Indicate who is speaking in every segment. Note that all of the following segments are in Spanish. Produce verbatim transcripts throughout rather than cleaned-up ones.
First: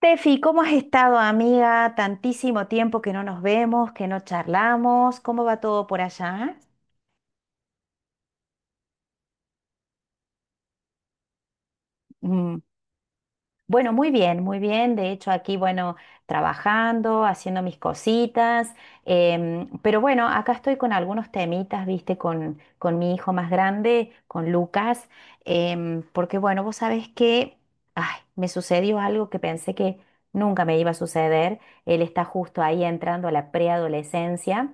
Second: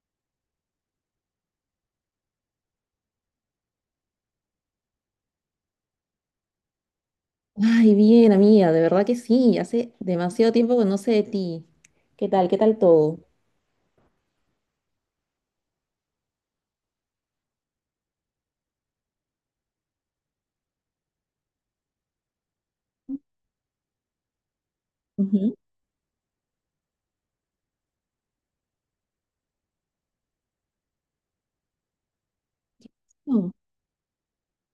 Speaker 1: Tefi, ¿cómo has estado, amiga? Tantísimo tiempo que no nos vemos, que no charlamos. ¿Cómo va todo por allá?
Speaker 2: Ay, bien, amiga, de verdad que sí, hace demasiado tiempo que no sé de ti. ¿Qué tal? ¿Qué
Speaker 1: Mm,
Speaker 2: tal todo?
Speaker 1: Bueno, muy bien, muy bien. De hecho, aquí, bueno, trabajando, haciendo mis cositas. Em, pero bueno, acá estoy con algunos temitas, viste, con, con mi hijo más grande, con Lucas.
Speaker 2: Ujú.
Speaker 1: Em, porque bueno, vos sabés que, ay, me sucedió algo que pensé que nunca me iba a suceder. Él está justo ahí entrando a la
Speaker 2: Mm.
Speaker 1: preadolescencia.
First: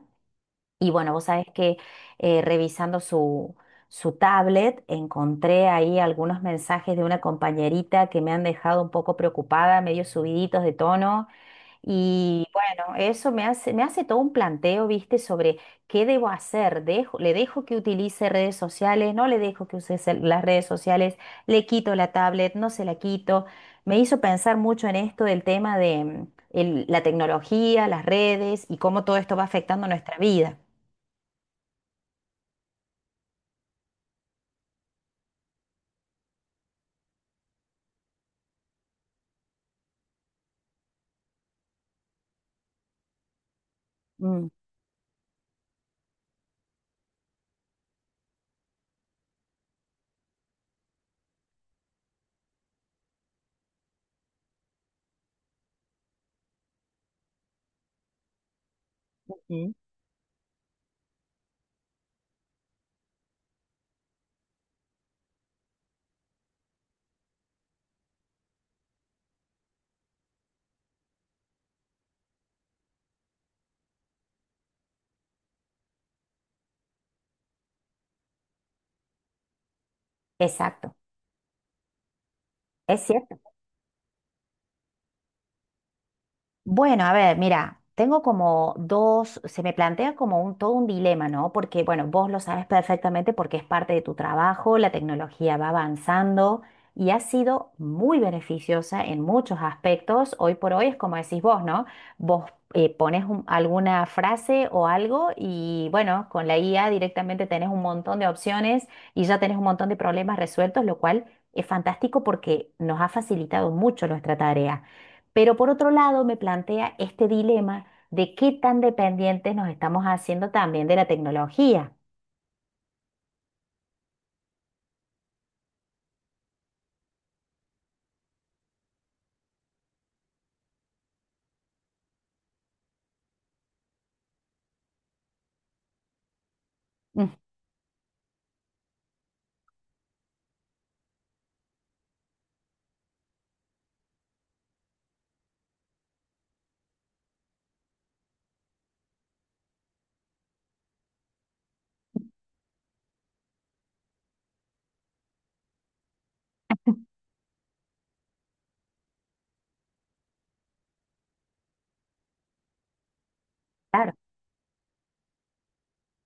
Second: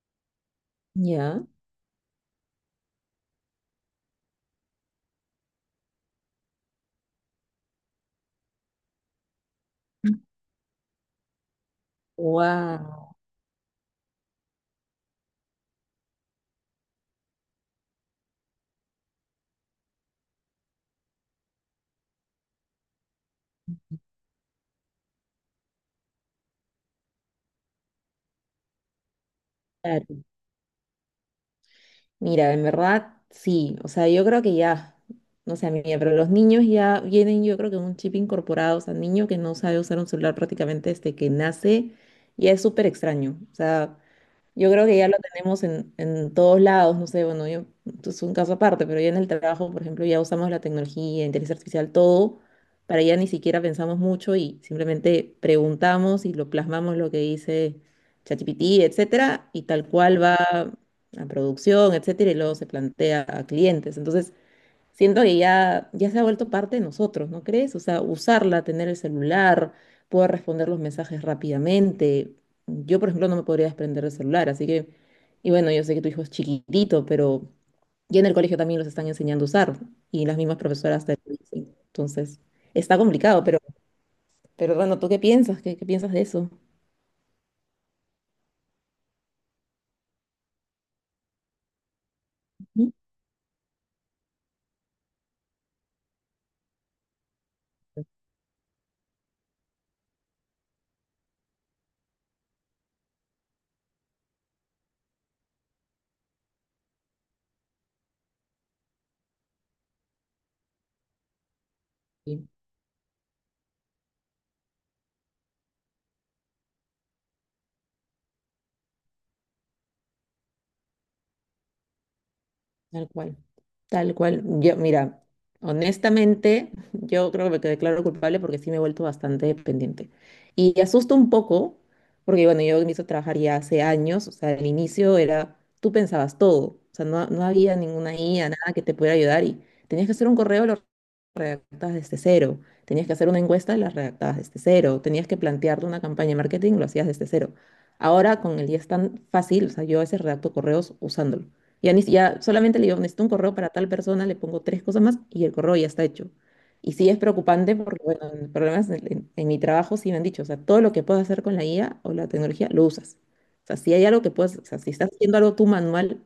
Speaker 1: Y bueno, vos sabés
Speaker 2: ¿Ya?
Speaker 1: que eh, revisando su, su tablet encontré ahí algunos mensajes de una compañerita que me han dejado un poco preocupada, medio subiditos de tono. Y bueno,
Speaker 2: Wow,
Speaker 1: eso me hace, me hace todo un planteo, ¿viste? Sobre qué debo hacer. Dejo, ¿le dejo que utilice redes sociales? ¿No le dejo que use cel- las redes sociales? ¿Le quito la tablet? ¿No se la quito? Me hizo pensar mucho en esto del tema de mm, el- la tecnología, las redes y cómo todo esto va afectando nuestra
Speaker 2: claro.
Speaker 1: vida.
Speaker 2: Mira, en verdad sí, o sea, yo creo que ya, no sé, amiga, pero los niños ya vienen, yo creo que un chip incorporado, o sea, niño que no sabe usar un celular prácticamente desde que nace, ya es súper extraño, o sea.
Speaker 1: Mm,
Speaker 2: Yo creo que ya lo tenemos en, en todos lados, no sé, bueno, yo, esto es un caso aparte, pero ya en el trabajo, por ejemplo, ya usamos la tecnología, inteligencia artificial, todo, para ya ni siquiera pensamos mucho y simplemente preguntamos y lo plasmamos lo que dice ChatGPT, etcétera, y
Speaker 1: ujú,
Speaker 2: tal cual va a producción, etcétera, y luego se plantea a clientes. Entonces, siento que ya, ya se ha vuelto parte de nosotros, ¿no crees? O sea, usarla, tener el celular, poder responder los mensajes rápidamente. Yo, por ejemplo, no me podría desprender del celular, así que, y bueno, yo sé que tu hijo es chiquitito, pero ya en el colegio también los están enseñando a usar y las mismas
Speaker 1: exacto,
Speaker 2: profesoras te lo dicen. Entonces, está
Speaker 1: es cierto.
Speaker 2: complicado, pero, pero bueno, ¿tú qué piensas? ¿Qué, qué piensas de eso?
Speaker 1: Bueno, a ver, mira, tengo como dos, se me plantea como un, todo un dilema, ¿no? Porque, bueno, vos lo sabes
Speaker 2: Ujú.
Speaker 1: perfectamente porque es parte de tu trabajo, la tecnología va avanzando y ha sido muy beneficiosa en muchos aspectos. Hoy por hoy es como decís vos, ¿no? Vos eh, pones un- alguna frase o algo y, bueno, con la I A directamente tenés un montón de opciones y ya tenés un montón de problemas resueltos, lo cual es fantástico
Speaker 2: Sí.
Speaker 1: porque nos ha facilitado mucho nuestra tarea. Pero por otro lado, me plantea este dilema de qué tan dependientes nos estamos haciendo también de la tecnología.
Speaker 2: Tal cual, tal cual. Yo, mira, honestamente, yo creo que me declaro culpable porque sí me he vuelto bastante dependiente. Y asusta un poco, porque bueno, yo empiezo a trabajar ya hace años, o sea, al inicio era, tú pensabas todo, o sea, no,
Speaker 1: Mm,
Speaker 2: no había ninguna I A, nada que te pudiera ayudar y tenías que hacer un correo, lo redactabas desde cero, tenías que hacer una encuesta, la redactabas desde cero, tenías que plantearte una campaña de marketing, lo hacías desde cero. Ahora con el día es tan fácil, o sea, yo a veces redacto correos usándolo. Ya, ni- si, ya solamente le digo, necesito un correo para tal persona, le pongo tres cosas más y el correo ya está hecho. Y sí es preocupante porque, bueno, en problemas en, en- en mi trabajo sí me han dicho, o sea, todo lo que puedas hacer con la I A o la tecnología, lo usas. O sea, si hay
Speaker 1: claro,
Speaker 2: algo que puedes, o sea, si estás haciendo algo tú manual,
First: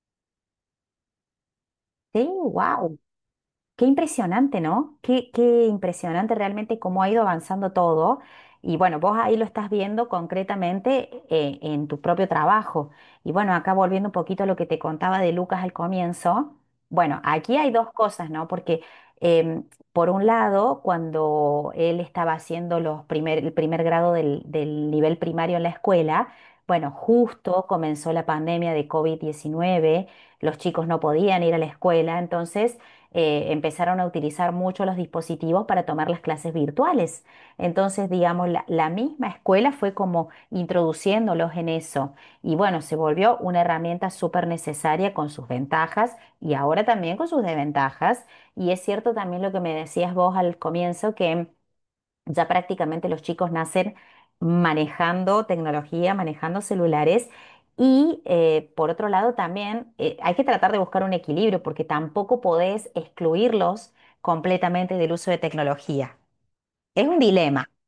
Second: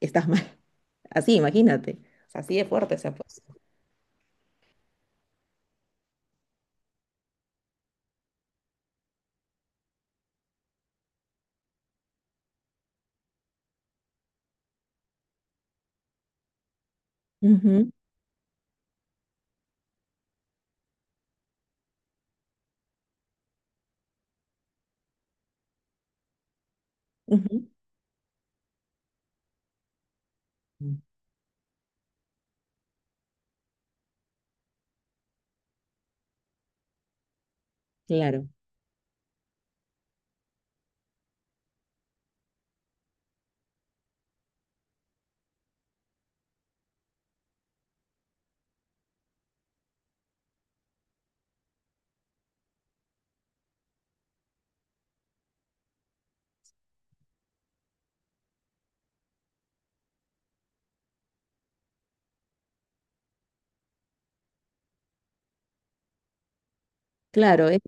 Speaker 2: estás mal. Así, imagínate.
Speaker 1: sí,
Speaker 2: O sea, así de
Speaker 1: wow.
Speaker 2: fuerte se ha puesto.
Speaker 1: Qué impresionante, ¿no? Qué, qué impresionante realmente cómo ha ido avanzando todo. Y bueno, vos ahí lo estás viendo concretamente eh, en tu propio trabajo. Y bueno, acá volviendo un poquito a lo que te contaba de Lucas al comienzo. Bueno, aquí hay
Speaker 2: Ujú,
Speaker 1: dos cosas, ¿no? Porque em, por un lado, cuando él estaba haciendo los primer, el primer grado del, del nivel primario en la escuela, bueno, justo
Speaker 2: ujú.
Speaker 1: comenzó la pandemia de covid diecinueve. Los chicos no
Speaker 2: Mm.
Speaker 1: podían ir a la escuela, entonces eh, empezaron a utilizar mucho los dispositivos para tomar las clases virtuales. Entonces, digamos,
Speaker 2: Claro,
Speaker 1: la, la misma escuela fue como introduciéndolos en eso. Y bueno, se volvió una herramienta súper necesaria con sus ventajas y ahora también con sus desventajas. Y es cierto también lo que me decías vos al comienzo, que ya prácticamente los chicos nacen manejando tecnología, manejando celulares. Y eh, por otro lado también eh, hay que tratar de buscar un equilibrio porque tampoco podés excluirlos completamente del uso de tecnología. Es un dilema.
Speaker 2: claro, es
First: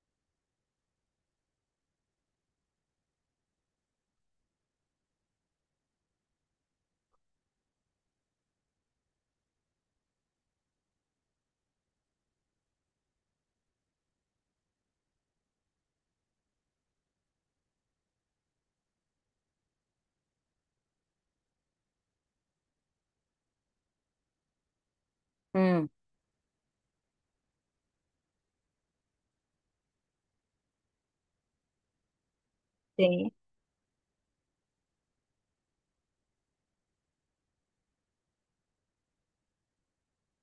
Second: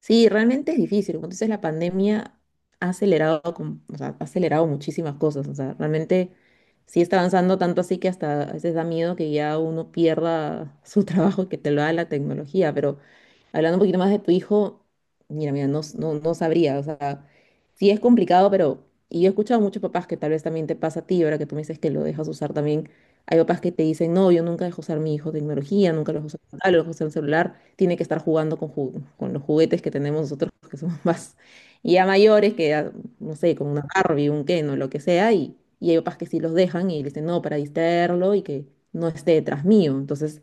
Speaker 2: sí, realmente es difícil. Como tú dices, la pandemia ha acelerado, con- o sea, ha acelerado muchísimas cosas. O sea, realmente sí está avanzando tanto así que hasta a veces da miedo que ya uno pierda su trabajo y que te lo da la tecnología. Pero hablando un poquito más de tu hijo, mira, mira, no, s- no, no sabría. O sea, sí es complicado, pero. Y yo he escuchado a muchos papás que tal vez también te pasa a ti, ahora que tú me dices que lo dejas usar también. Hay papás que te dicen, no, yo nunca dejo usar mi hijo
Speaker 1: Mm,
Speaker 2: tecnología, nunca lo dejo usar, ah, lo dejo usar el celular, tiene que estar jugando con, ju- con los juguetes que tenemos nosotros, que somos más y ya mayores, que ya,
Speaker 1: sí.
Speaker 2: no sé, con una Barbie, un Ken o lo que sea, y, y hay papás que sí los dejan y le dicen, no, para distraerlo y que no esté detrás mío. Entonces,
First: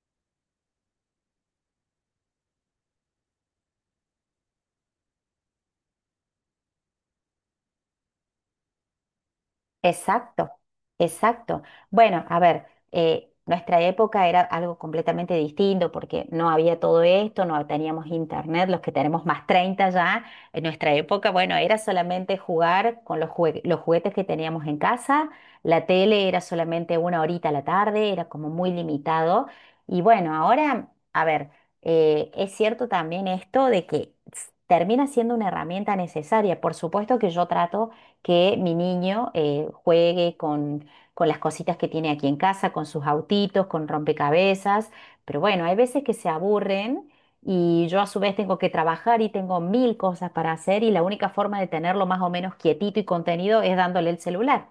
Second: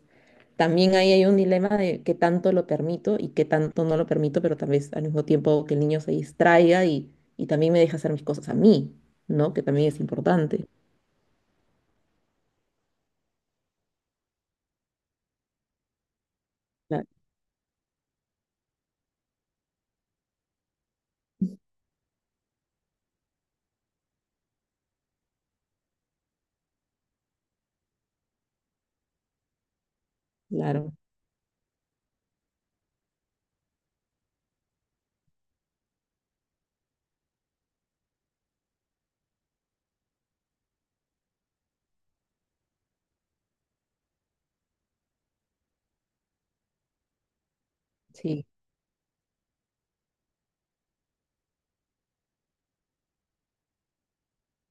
Speaker 2: también ahí hay un dilema de qué tanto lo permito y qué tanto no lo permito, pero tal vez al mismo tiempo que el niño se distraiga y, y también me deja hacer mis cosas a mí, ¿no? Que también es
Speaker 1: Exacto,
Speaker 2: importante.
Speaker 1: exacto. Bueno, a ver, eh, nuestra época era algo completamente distinto porque no había todo
Speaker 2: Cla-
Speaker 1: esto, no teníamos internet, los que tenemos más treinta ya, en nuestra época, bueno, era solamente jugar con los jue- los juguetes que teníamos en casa, la tele era solamente una horita a la tarde, era como muy limitado. Y bueno, ahora,
Speaker 2: Claro,
Speaker 1: a ver, eh, es cierto también esto de que s- termina siendo una herramienta necesaria. Por supuesto que yo trato que mi niño eh, juegue con, con las cositas que tiene aquí en casa, con sus autitos, con rompecabezas. Pero bueno, hay veces que se aburren y yo a su vez
Speaker 2: sí.
Speaker 1: tengo que trabajar y tengo mil cosas para hacer y la única forma de tenerlo más o menos quietito y contenido es dándole el celular.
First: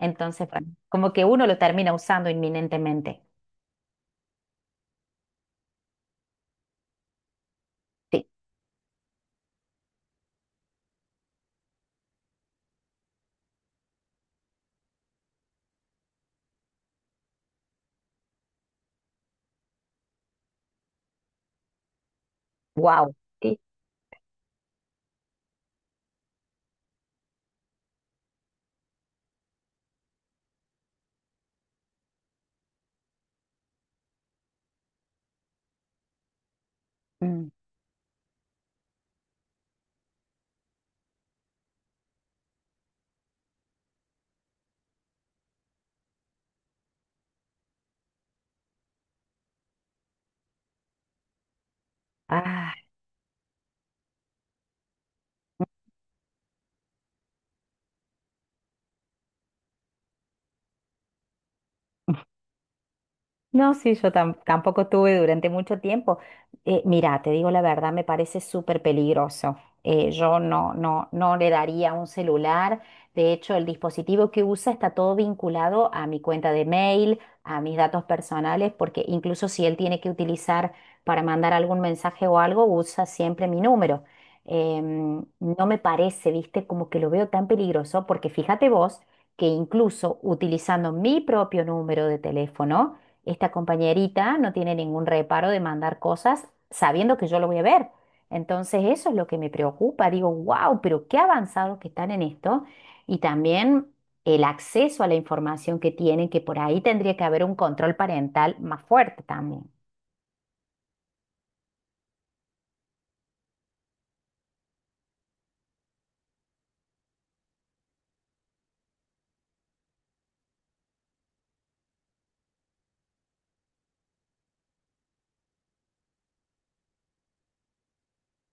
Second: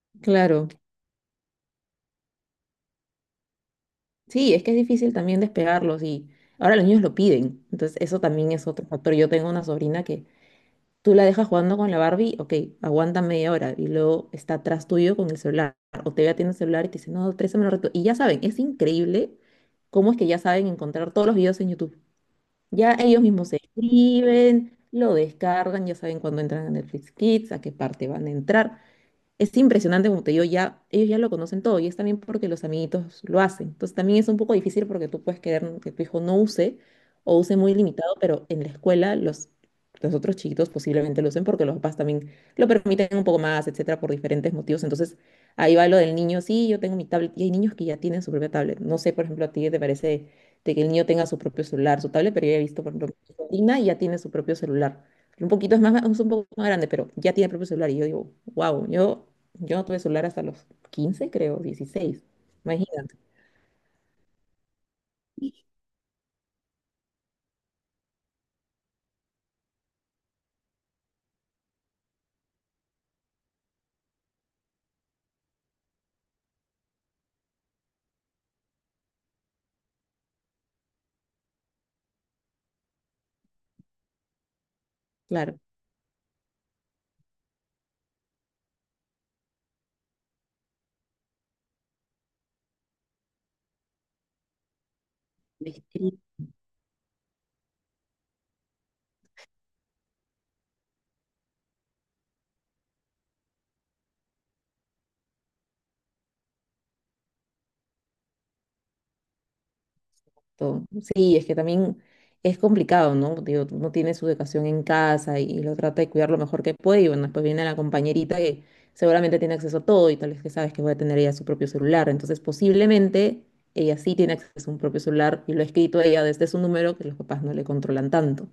Speaker 1: Entonces, bueno,
Speaker 2: Claro,
Speaker 1: como que uno lo termina usando inminentemente.
Speaker 2: sí, es que es difícil también despegarlos y ahora los niños lo piden, entonces eso
Speaker 1: Sí,
Speaker 2: también es otro factor. Yo tengo una sobrina que tú la dejas jugando con la Barbie, ok, aguanta media hora y luego está atrás tuyo con el celular o te ve atiendo el celular y te dice, no, préstame un rato. Y ya saben, es increíble cómo es que ya saben encontrar todos los videos en YouTube. Ya
Speaker 1: wow.
Speaker 2: ellos mismos se
Speaker 1: Sí.
Speaker 2: escriben, lo descargan, ya saben cuándo entran a Netflix Kids, a qué parte van a entrar. Es impresionante, como te digo, ya, ellos ya lo conocen todo y es también porque los amiguitos lo hacen. Entonces también es un poco difícil porque tú puedes querer que tu hijo no use o
Speaker 1: Mm.
Speaker 2: use muy limitado, pero en la escuela los, los otros chiquitos posiblemente lo usen porque los papás también lo permiten un poco más, etcétera, por diferentes motivos. Entonces ahí va lo del niño, sí, yo tengo mi tablet y hay niños que ya tienen su propia tablet. No sé, por ejemplo, a ti qué te parece de que el niño tenga su propio celular, su tablet, pero yo he
Speaker 1: Ah.
Speaker 2: visto, por ejemplo, mi sobrina y ya tiene su propio celular. Un poquito es más, es un poco más grande, pero ya tiene propio celular. Y yo digo, wow, yo, yo no tuve celular hasta los quince, creo, dieciséis. Imagínate,
Speaker 1: No, sí, yo tam- tampoco tuve durante mucho tiempo. Eh, mira, te digo la verdad, me parece súper peligroso. Eh, yo no, no, no le daría un celular. De hecho, el dispositivo que usa está todo vinculado a mi cuenta de mail, a mis datos personales, porque incluso si él tiene que utilizar para mandar algún mensaje o algo, usa siempre mi número. Em,
Speaker 2: claro,
Speaker 1: no me parece, viste, como que lo veo tan peligroso, porque fíjate vos que incluso utilizando mi propio número de teléfono, esta compañerita no tiene ningún reparo de mandar
Speaker 2: distinto.
Speaker 1: cosas sabiendo que yo lo voy a ver. Entonces eso es lo que me preocupa. Digo, wow, pero qué avanzados que están en esto. Y también el acceso a la información que tienen, que por ahí tendría que haber un control parental más fuerte también.
Speaker 2: Sí, es que también es complicado, ¿no? Digo, no tiene su educación en casa y, lo trata de cuidar lo mejor que puede. Y bueno, después viene la compañerita que seguramente tiene acceso a todo y tal vez que sabes que va a tener ella su propio celular. Entonces, posiblemente ella sí tiene acceso a un propio celular y lo ha escrito ella desde su número que los papás no le controlan tanto.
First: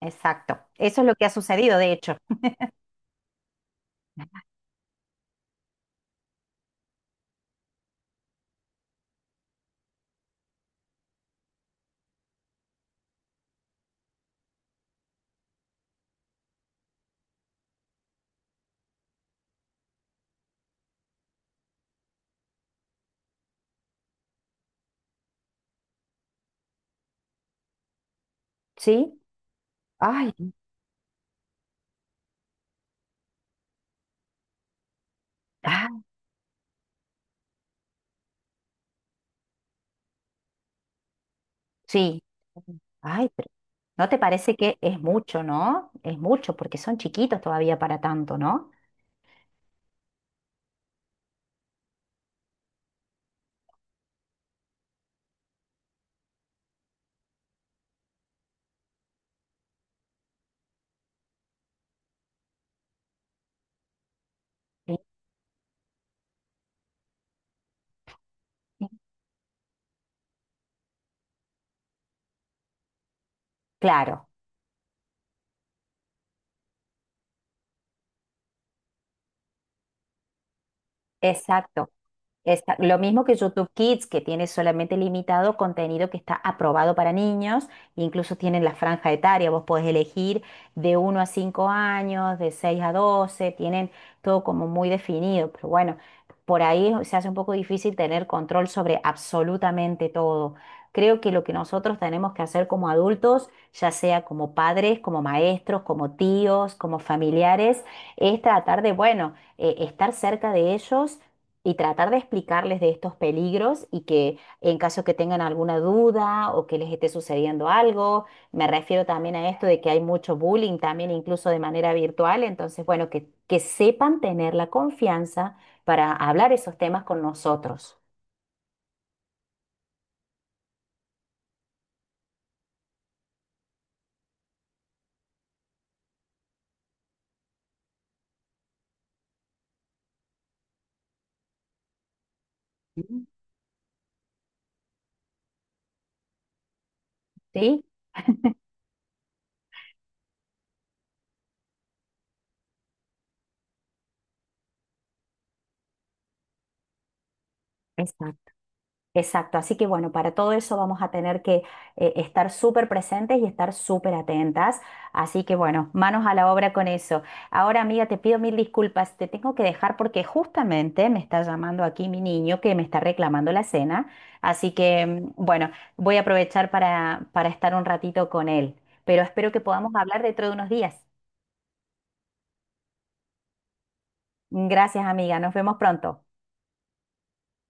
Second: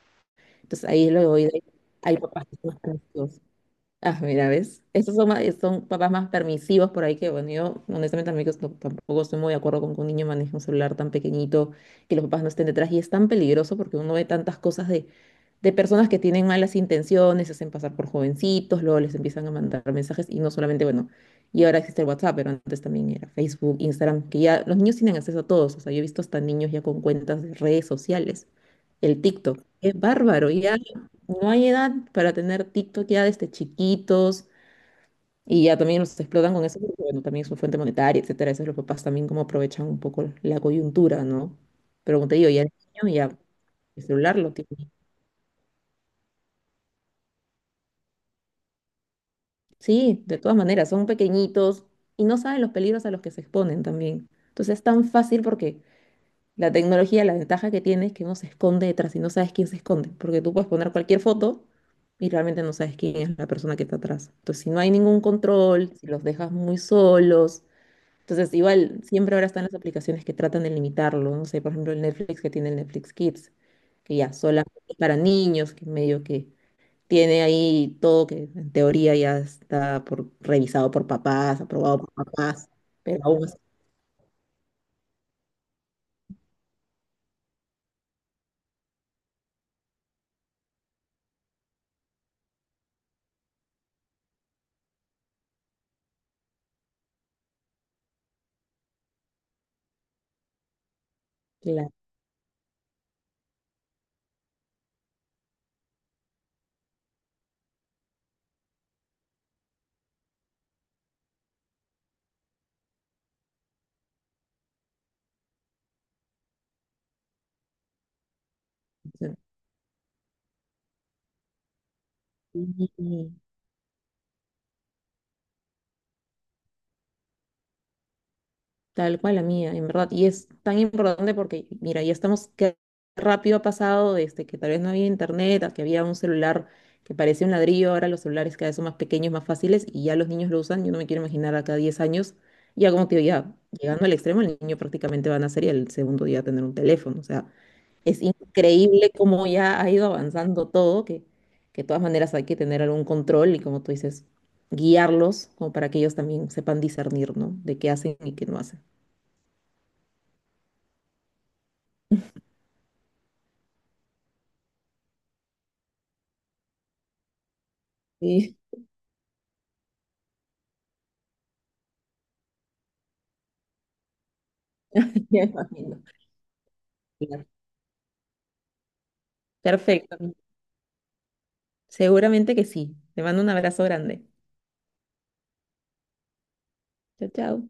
Speaker 1: Exacto.
Speaker 2: Entonces
Speaker 1: Eso es
Speaker 2: ahí
Speaker 1: lo que
Speaker 2: lo
Speaker 1: ha
Speaker 2: voy de-
Speaker 1: sucedido, de hecho.
Speaker 2: hay papás que son más permisivos. Ah, mira, ¿ves? Estos son, más- son papás más permisivos por ahí que, bueno, yo honestamente amigos no- tampoco estoy muy de acuerdo con que un niño maneje un celular tan pequeñito, que los papás no estén detrás. Y es tan peligroso porque uno ve tantas cosas de, de, personas que tienen malas intenciones, se hacen pasar por jovencitos, luego les empiezan a mandar mensajes y no solamente, bueno, y ahora existe el WhatsApp, pero antes también era Facebook, Instagram, que ya los niños tienen acceso a todos. O sea, yo he visto hasta niños ya con cuentas de redes sociales,
Speaker 1: ¿Sí?
Speaker 2: el TikTok. Es
Speaker 1: Ay,
Speaker 2: bárbaro, ya no hay edad para tener TikTok ya desde chiquitos y ya
Speaker 1: ah,
Speaker 2: también los explotan con eso, porque bueno, también es una fuente monetaria, etcétera. Eso los papás también como aprovechan un poco la coyuntura, ¿no? Pero
Speaker 1: sí.
Speaker 2: como te digo, ya el niño
Speaker 1: Ay,
Speaker 2: ya
Speaker 1: pero
Speaker 2: el
Speaker 1: ¿no te
Speaker 2: celular lo
Speaker 1: parece que
Speaker 2: tiene.
Speaker 1: es mucho, no? Es mucho porque son chiquitos todavía para tanto, ¿no?
Speaker 2: Sí, de todas maneras, son pequeñitos y no saben los peligros a los que se exponen también. Entonces es tan fácil porque la tecnología, la ventaja que tiene es que no se esconde detrás y no sabes quién se esconde, porque tú puedes poner cualquier foto y realmente no sabes quién es la persona que está atrás. Entonces, si no hay
Speaker 1: Sí.
Speaker 2: ningún control, si los dejas muy solos, entonces igual siempre ahora están las aplicaciones que tratan de limitarlo, no sé, por ejemplo, el Netflix que tiene el Netflix Kids, que
Speaker 1: Claro.
Speaker 2: ya solamente para niños, que medio que tiene ahí todo que en teoría ya está por, revisado por papás,
Speaker 1: Exacto.
Speaker 2: aprobado por papás,
Speaker 1: Esta- lo
Speaker 2: pero
Speaker 1: mismo que
Speaker 2: aún así,
Speaker 1: YouTube Kids, que tiene solamente limitado contenido que está aprobado para niños, incluso tienen la franja etaria, vos podés elegir de uno a cinco años, de seis a doce. Tienen todo como muy definido, pero bueno, por ahí se hace un poco difícil tener control sobre absolutamente todo. Creo que lo que
Speaker 2: claro.
Speaker 1: nosotros tenemos que hacer como adultos, ya sea como padres, como maestros, como tíos, como familiares, es tratar de, bueno, eh, estar cerca de ellos y tratar de explicarles de estos peligros y que en caso que tengan alguna duda o que les esté sucediendo algo, me refiero también a esto de que hay mucho bullying también incluso de manera virtual, entonces bueno, que,
Speaker 2: Sí.
Speaker 1: que sepan tener la confianza para hablar esos temas con nosotros,
Speaker 2: Tal cual la mía, en verdad. Y es tan importante porque, mira, ya estamos, qué rápido ha pasado desde que tal vez no había internet, a que había un celular que parecía un ladrillo, ahora los celulares cada vez son más pequeños, más fáciles y ya los niños lo usan. Yo no me quiero imaginar acá diez años, ya como te digo, ya llegando al extremo, el niño prácticamente va a nacer y el segundo día va a tener un teléfono. O sea,
Speaker 1: sí,
Speaker 2: es increíble cómo ya ha ido avanzando todo, que, que de todas maneras hay que tener algún control y como tú dices, guiarlos como para que ellos también sepan discernir, ¿no? De qué hacen y qué
Speaker 1: exacto.
Speaker 2: no hacen.
Speaker 1: Exacto, así que bueno, para todo eso vamos a tener que eh, estar súper presentes y estar súper atentas. Así que bueno, manos a la obra con eso. Ahora, amiga, te pido mil
Speaker 2: Sí,
Speaker 1: disculpas, te tengo que dejar porque justamente me está llamando aquí mi niño que me está reclamando la cena. Así que mm,
Speaker 2: ya
Speaker 1: bueno,
Speaker 2: imagino.
Speaker 1: voy a aprovechar para,
Speaker 2: Claro.
Speaker 1: para estar un ratito con él, pero espero que podamos
Speaker 2: Perfecto.
Speaker 1: hablar dentro de unos días.
Speaker 2: Seguramente que sí. Te mando un abrazo grande.
Speaker 1: Gracias, amiga, nos vemos pronto.
Speaker 2: Chao, chao.